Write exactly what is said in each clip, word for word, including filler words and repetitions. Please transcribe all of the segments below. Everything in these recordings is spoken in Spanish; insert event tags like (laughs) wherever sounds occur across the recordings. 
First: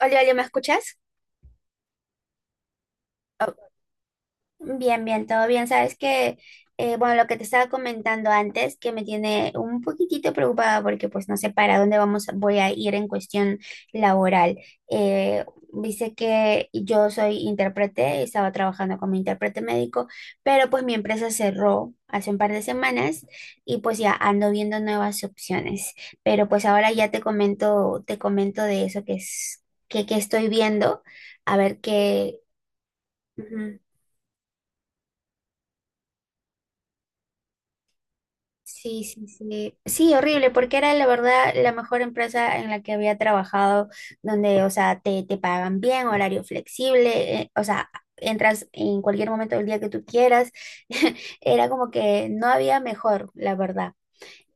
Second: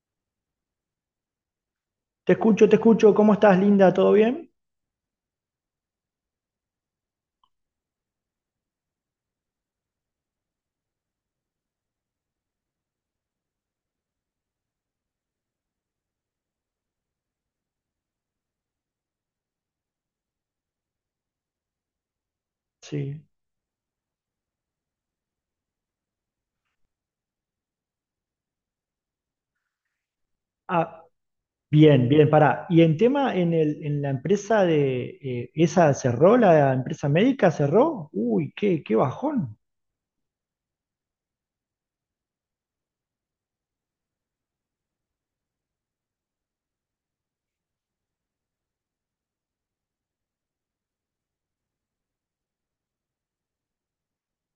Hola, Olio, ¿me escuchas? Te escucho, te escucho. ¿Cómo Oh, estás, Linda? ¿Todo bien? bien, bien, todo bien. Sabes que, eh, bueno, lo que te estaba comentando antes, que me tiene un poquitito preocupada porque pues no sé para dónde vamos, voy a ir en cuestión laboral. Eh, dice que yo soy intérprete, estaba trabajando como intérprete médico, pero pues mi empresa cerró hace un par de semanas Sí. y pues ya ando viendo nuevas opciones. Pero pues ahora ya te comento, te comento de eso que es, que, que estoy viendo, Ah, a ver Bien, bien, qué. pará. Y en tema, en Ujú. el, en la empresa de, eh, esa cerró, la empresa médica cerró. Uy, qué, qué Sí, sí, bajón. sí. Sí, horrible, porque era la verdad la mejor empresa en la que había trabajado, donde, o sea, te, te pagan bien, horario flexible, eh, o sea, entras en cualquier momento del día que tú quieras. (laughs) Era como que no había mejor, la verdad.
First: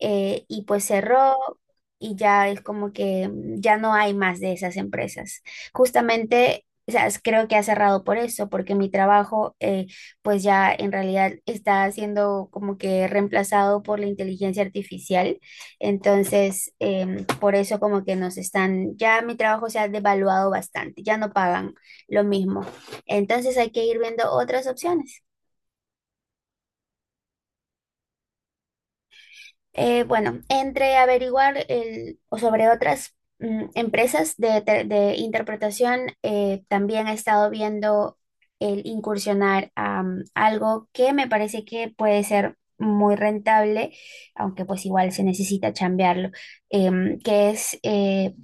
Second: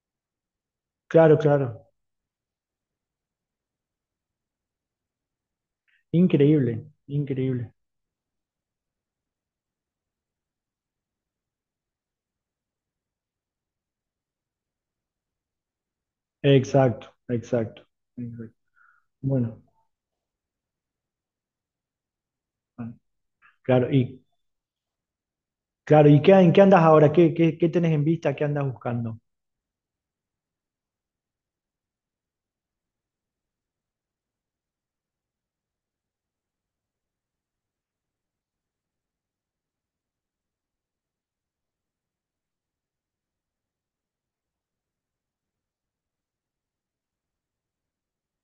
Eh, y pues cerró Claro, claro. y ya es como que mm, ya no hay más de esas empresas. Justamente, Increíble, o sea, es- creo que ha increíble. cerrado por eso, porque mi trabajo eh, pues ya en realidad está siendo como que reemplazado por la inteligencia artificial. Entonces, Exacto, em, por eso exacto, como que nos exacto. están, ya mi Bueno, trabajo se ha devaluado bastante, ya no pagan lo mismo. bueno, Entonces hay que claro. ir Y viendo otras opciones. claro, ¿y qué, en qué andas ahora? ¿Qué, qué, qué tenés en vista? ¿Qué andas buscando? Eh, bueno, entre averiguar el- o sobre otras mm, empresas de, te- de interpretación, eh, también he estado viendo el incursionar a mm, algo que me parece que puede ser muy rentable, aunque pues igual se necesita chambearlo, em, que es eh,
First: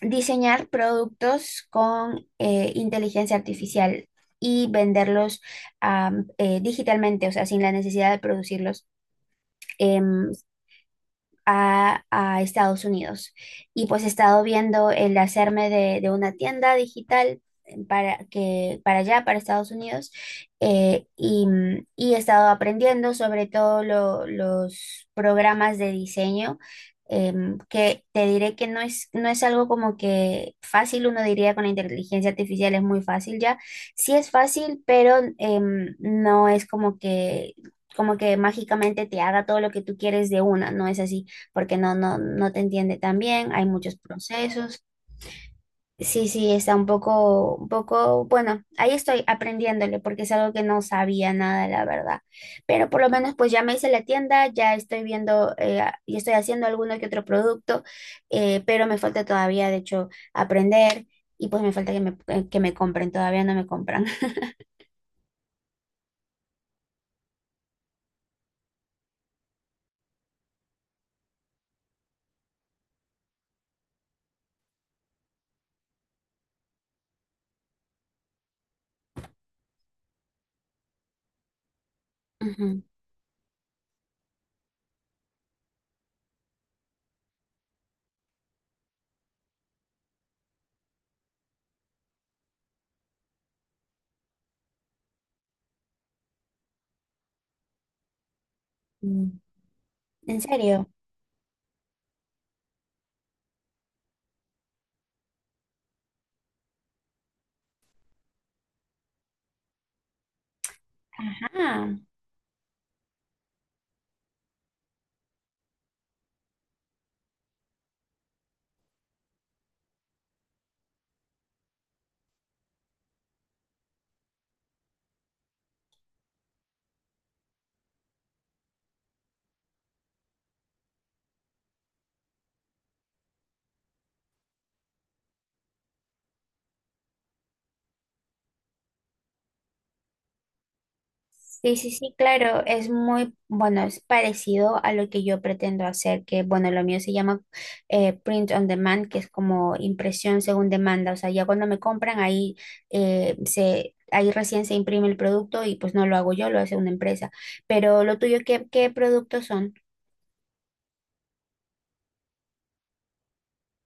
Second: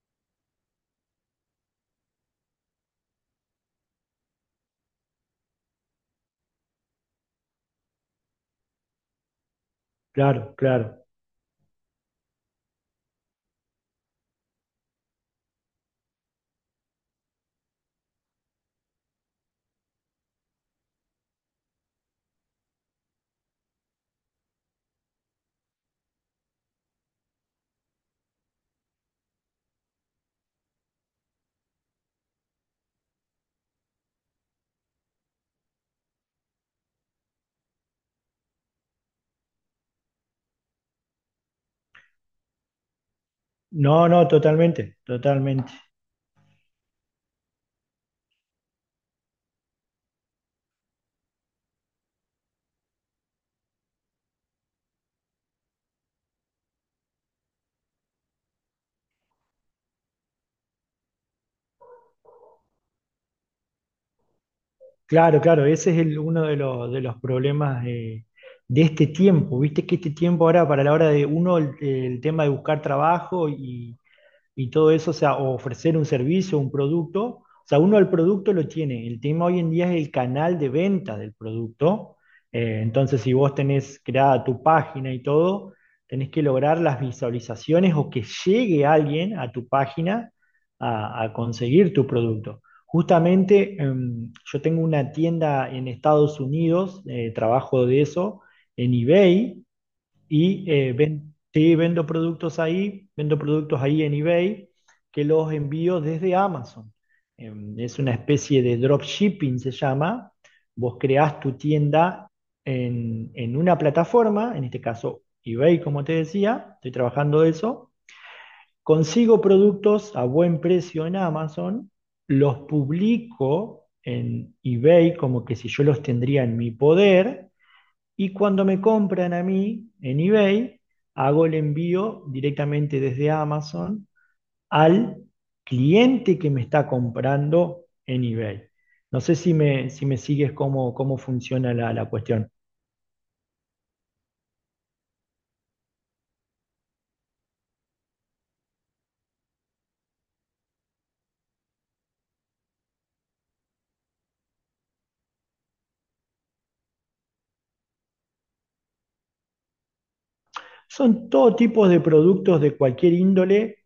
diseñar productos con eh, inteligencia artificial y venderlos am, eh, digitalmente, o sea, sin la necesidad de producirlos. em, Claro, claro. a, a Estados Unidos. Y pues he estado viendo el hacerme de, de una tienda digital para, que, para allá, para Estados Unidos, eh, y, y he estado aprendiendo sobre todo lo- los programas de diseño. Em, que te diré que no es, no es algo como que fácil, uno diría con la inteligencia artificial es muy fácil ya, sí es fácil, pero em, no es como que, como que mágicamente te haga todo lo que tú quieres de una, no es así porque no, no, no te entiende tan bien, hay muchos No, no, procesos. totalmente, totalmente. Sí, sí, está un poco, un poco, bueno, ahí estoy aprendiéndole porque es algo que no sabía nada, la verdad. Pero por lo menos pues ya me hice la tienda, ya estoy viendo eh, a- y estoy haciendo alguno que otro producto, eh, pero me falta todavía, de hecho, aprender y pues me falta que me, eh, que me compren, todavía no me compran. Claro, claro, ese es el- uno de los, de los problemas eh, de este tiempo. Viste que este tiempo ahora, para la hora de uno, el, el tema de buscar trabajo y, y todo eso, o sea, o ofrecer un servicio, un producto. O sea, uno el producto lo tiene. El tema hoy en día es el canal de venta del producto. (laughs) Eh, Ujú. Entonces, si vos tenés creada tu página y todo, tenés que lograr las visualizaciones o que llegue alguien a tu página a, a conseguir tu producto. Justamente, eh, yo tengo una tienda en Estados Unidos, eh, trabajo de eso, en Mm. eBay, ¿En y serio? eh, ven- sí, vendo productos ahí, vendo productos ahí en eBay que los envío desde Amazon. Em, es una especie de dropshipping, se llama. Vos creás tu Ajá. tienda en, en una plataforma, en este caso eBay, como te decía, estoy trabajando de eso. Consigo productos a buen precio en Amazon, los publico en eBay como que si yo los tendría en mi poder y cuando me compran a mí en eBay, hago el envío directamente desde Amazon al cliente que me está comprando en eBay. No sé si me, si me sigues cómo, cómo funciona Sí, sí, la, la sí, cuestión. claro, es muy, bueno, es parecido a lo que yo pretendo hacer, que bueno, lo mío se llama eh, print on demand, que es como impresión según demanda, o sea, ya cuando me compran ahí eh, se, ahí recién se imprime el producto y pues no lo hago yo, lo hace una empresa. Pero lo tuyo, ¿qué, qué productos son? Son todo tipo de productos de cualquier índole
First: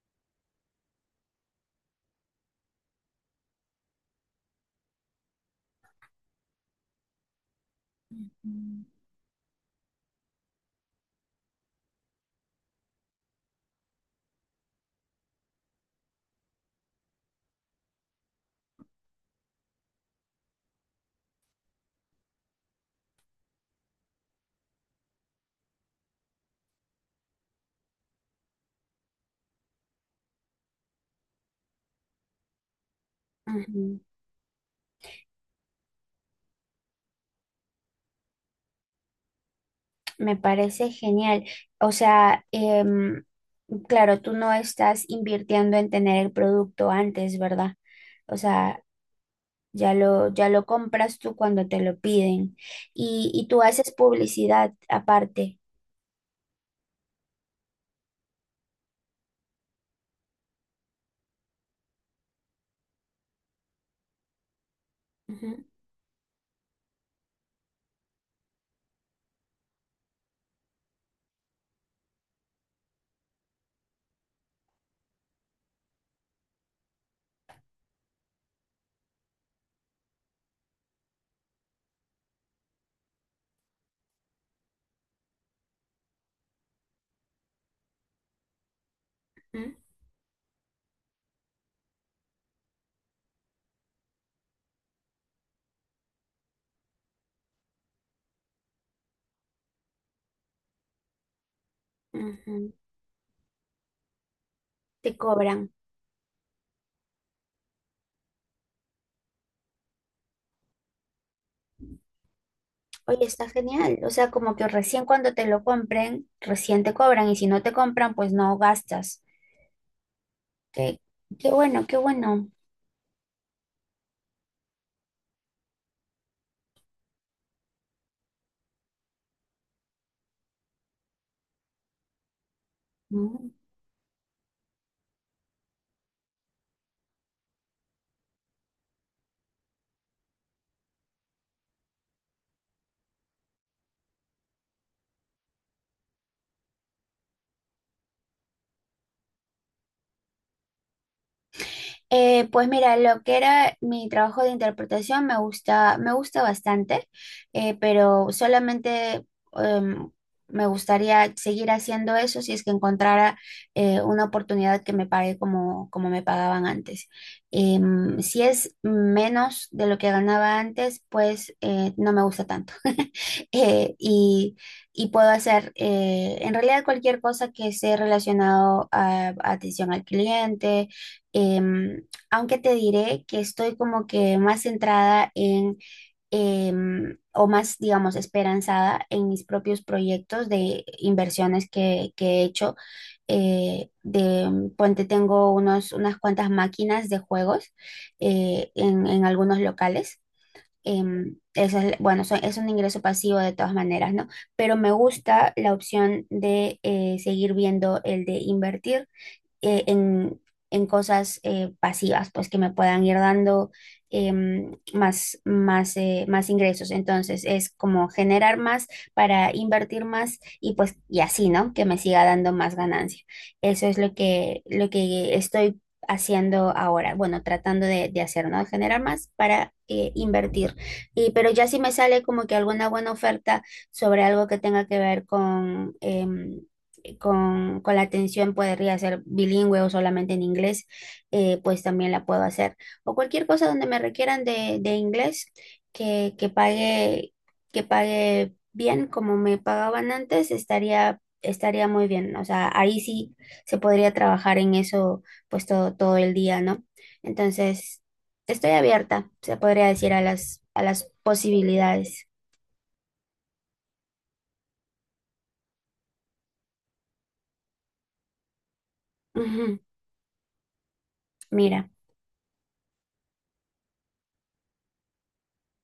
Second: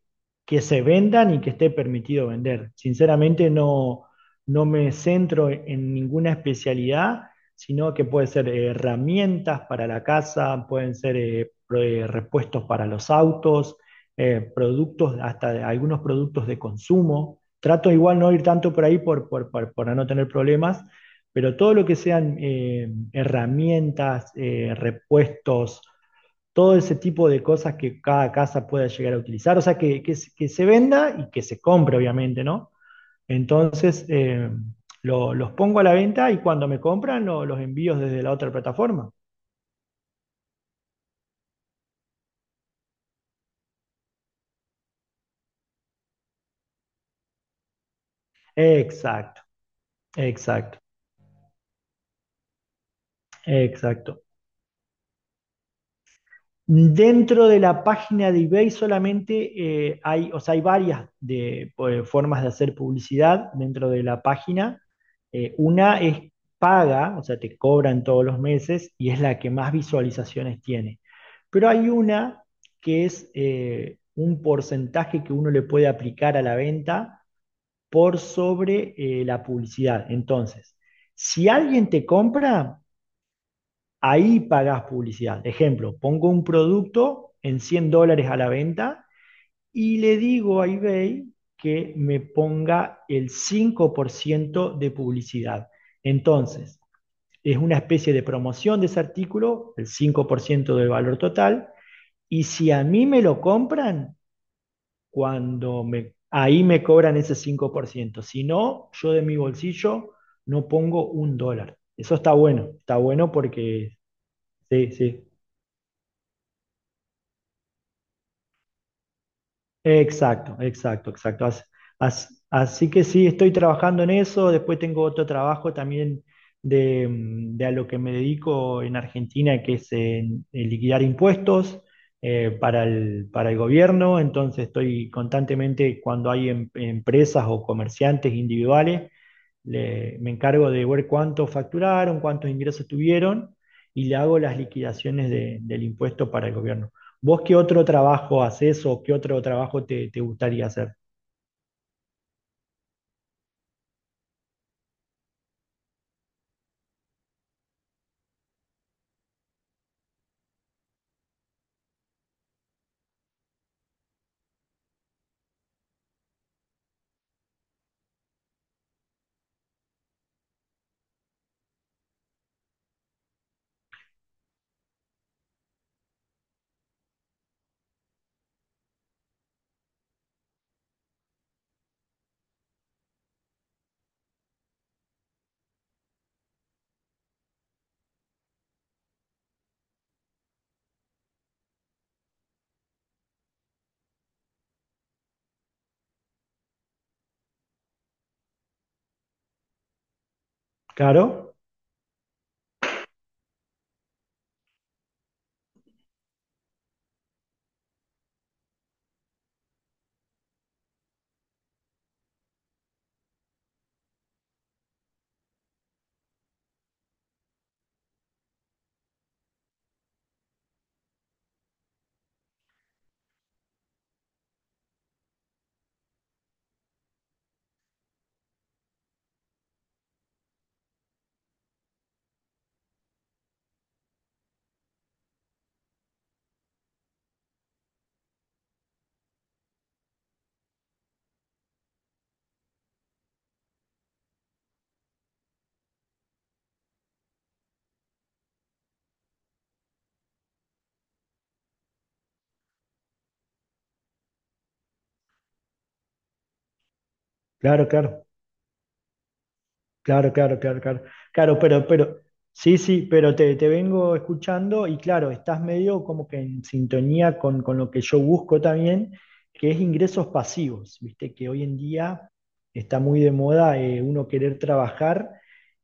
que se vendan y que esté permitido vender. Sinceramente no, no me centro en ninguna especialidad, sino que puede ser eh, herramientas para la casa, pueden ser eh, pro- eh, repuestos para los autos, eh, productos, hasta de- algunos productos de consumo. Trato igual no ir tanto por ahí por, por- por- para no tener problemas, pero todo lo que sean eh, herramientas, eh, repuestos, todo ese tipo de cosas que cada casa pueda llegar a utilizar, o sea, que, que, se- que se venda y que se compre, obviamente, ¿no? Ujú. Entonces, eh, lo- los pongo a la venta y cuando me compran lo- los envíos desde la otra plataforma. Me parece genial. O sea, em, claro, tú no estás invirtiendo en tener el producto antes, ¿verdad? O sea, Exacto, ya lo, ya lo exacto, compras tú cuando te lo piden. Y, y tú haces exacto. publicidad aparte. Dentro de la página de eBay solamente eh, hay, o sea, hay varias de, eh, formas de hacer publicidad dentro de la página. Eh, Ujú, Una es paga, o sea, te cobran todos los meses y es la que más visualizaciones tiene. Pero hay una que es eh, un porcentaje que uno le puede aplicar a la venta por sobre eh, la publicidad. Entonces, si alguien te compra, ahí pagás publicidad. Ejemplo, pongo un producto en cien dólares a la venta ujú, y le digo a eBay que me ponga el cinco por ciento de publicidad. Entonces, es una especie de promoción de ese artículo, el cinco por ciento del valor total, y si ujú. a mí me lo compran, Te cobran. cuando me, ahí me cobran ese cinco por ciento. Si no, yo de mi bolsillo no pongo un dólar. Eso está bueno, está Oye, bueno está genial. porque O sea, como que sí, recién sí. cuando te lo compren, recién te cobran. Y si no te compran, pues no gastas. Exacto, Qué, exacto, exacto. qué As- bueno, qué as- bueno. así que sí, estoy trabajando en eso. Después tengo otro trabajo también de, mm, de a lo que me dedico en Argentina, que es en, en liquidar impuestos eh, para el, para el gobierno. Entonces estoy constantemente cuando hay em- empresas o comerciantes individuales le- me encargo de ver cuánto facturaron, cuántos ingresos tuvieron y le hago las liquidaciones de- del impuesto para el gobierno. ¿Vos qué otro trabajo haces o qué otro trabajo te, te gustaría hacer? Eh, pues mira, lo que era mi trabajo de interpretación me gusta, me gusta bastante, eh, pero solamente em, me gustaría seguir haciendo eso si es que encontrara eh, una oportunidad que me pague como, como me pagaban antes. Em, si es menos de lo que ganaba antes, pues eh, no me gusta tanto. (laughs) eh, y, y, puedo hacer eh, en realidad cualquier cosa que esté relacionado a, a atención al cliente, em, aunque te diré que estoy como que más centrada en, em, o más, digamos, esperanzada en mis propios proyectos de inversiones que, que he hecho. eh, de, ponte, tengo unos, unas cuantas máquinas de juegos eh, en, en algunos locales. em, Claro, esa es, bueno, so- es un ingreso pasivo de todas maneras, ¿no? Pero me gusta la opción de eh, seguir viendo el de invertir eh, en, en cosas eh, pasivas, pues que me puedan ir dando em, más, más, eh, más ingresos. Entonces es como generar más para invertir más y pues y así, ¿no? Que me siga dando más ganancia. Eso es lo que, lo que estoy haciendo ahora, bueno, tratando de, de hacer, ¿no? Generar más para eh, invertir. Y, pero ya si me sale como que alguna buena oferta sobre algo que tenga que ver con, em, eh, con, con la atención podría ser bilingüe o solamente en inglés, eh, pues también la puedo hacer. O cualquier cosa donde me requieran de, de inglés que, que pague, que pague bien como me pagaban antes, estaría, estaría muy bien. O sea, ahí sí se podría trabajar en eso pues todo, todo el día, ¿no? claro, Entonces, claro. estoy abierta, se podría decir, a Claro, claro, las, claro, a claro. las Claro, pero, pero, posibilidades. sí, sí, pero te, te vengo escuchando y claro, estás medio como que en sintonía con, con lo que yo busco también, que Ujú. es ingresos pasivos, viste, que hoy en Mira, día está muy de moda eh, uno querer trabajar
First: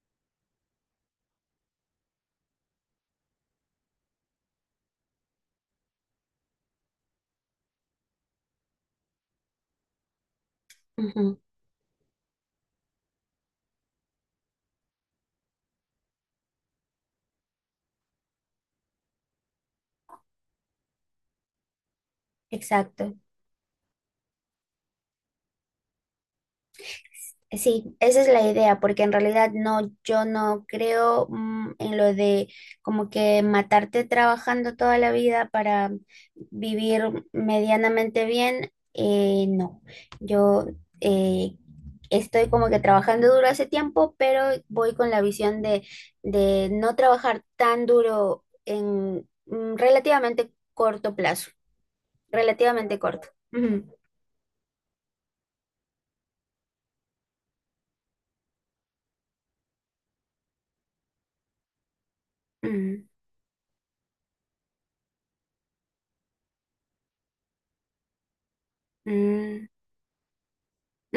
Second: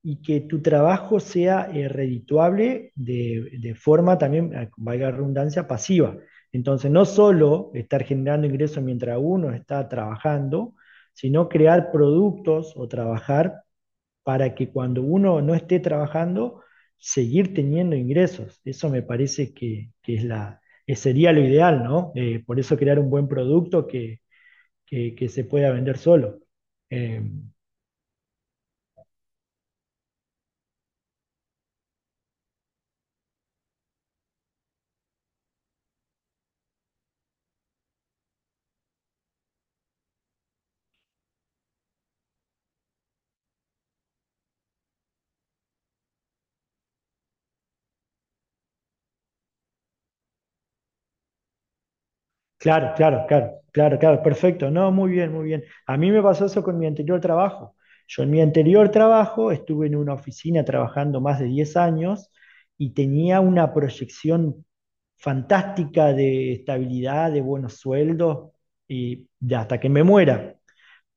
y que tu trabajo sea eh, redituable de, de forma también, eh, valga la redundancia, pasiva. Entonces, no solo estar generando ingresos mientras uno está trabajando, ujú, sino crear productos o trabajar para que cuando uno no esté trabajando, seguir teniendo ingresos. Eso me parece que, que es la, que sería lo ideal, ¿no? Eh, por eso crear un exacto. buen producto que, que- que se pueda vender solo. Eh, Sí, esa es la idea, porque en realidad no, yo no creo mm, en lo de como que matarte trabajando toda la vida para vivir medianamente bien. eh, no, yo eh, estoy como que trabajando duro hace tiempo, pero voy con la visión de, de no trabajar tan duro en mm, relativamente corto plazo, Claro, relativamente claro, corto. claro, Ujú, claro, claro, perfecto. No, muy bien, muy bien. A mí me pasó eso con mi anterior trabajo. Yo en mi anterior trabajo estuve en una oficina trabajando más de diez años y ujú, tenía una proyección fantástica de estabilidad, de buenos sueldos y de mm. hasta que me muera,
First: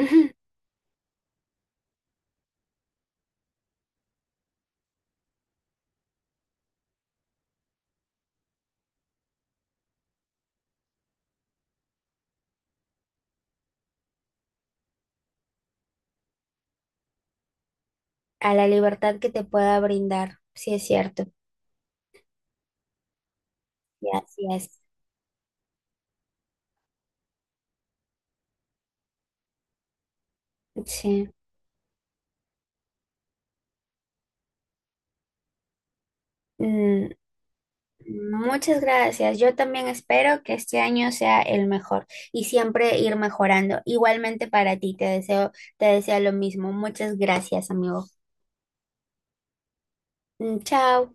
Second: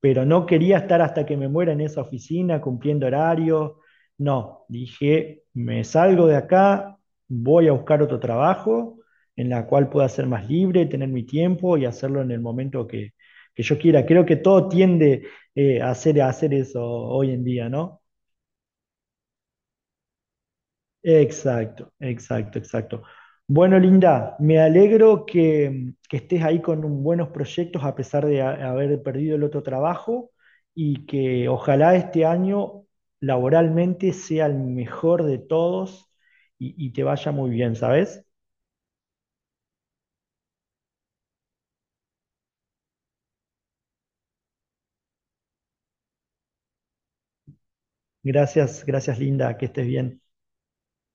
pero no quería estar hasta que me muera en esa oficina cumpliendo horarios. No, dije, me salgo de acá, voy a buscar otro trabajo en la cual pueda ser más libre, tener mi tiempo y hacerlo en el momento que, que yo quiera. Creo que todo tiende eh, a, hacer, a hacer eso hoy en día, ¿no? A la libertad que te pueda brindar, sí es cierto, Exacto, exacto, exacto. Bueno, y Linda, así me es. alegro que, que estés ahí con un- buenos proyectos a pesar de ha- haber perdido el otro trabajo y Sí. que ojalá este año laboralmente sea el mejor de todos y, y te Mm, vaya muy bien, ¿sabes? muchas gracias. Yo también espero que este año sea el mejor y siempre ir mejorando. Igualmente para ti, te deseo, te deseo lo mismo. Muchas gracias, amigo. Gracias, gracias, Linda, que estés bien. Mm, chao.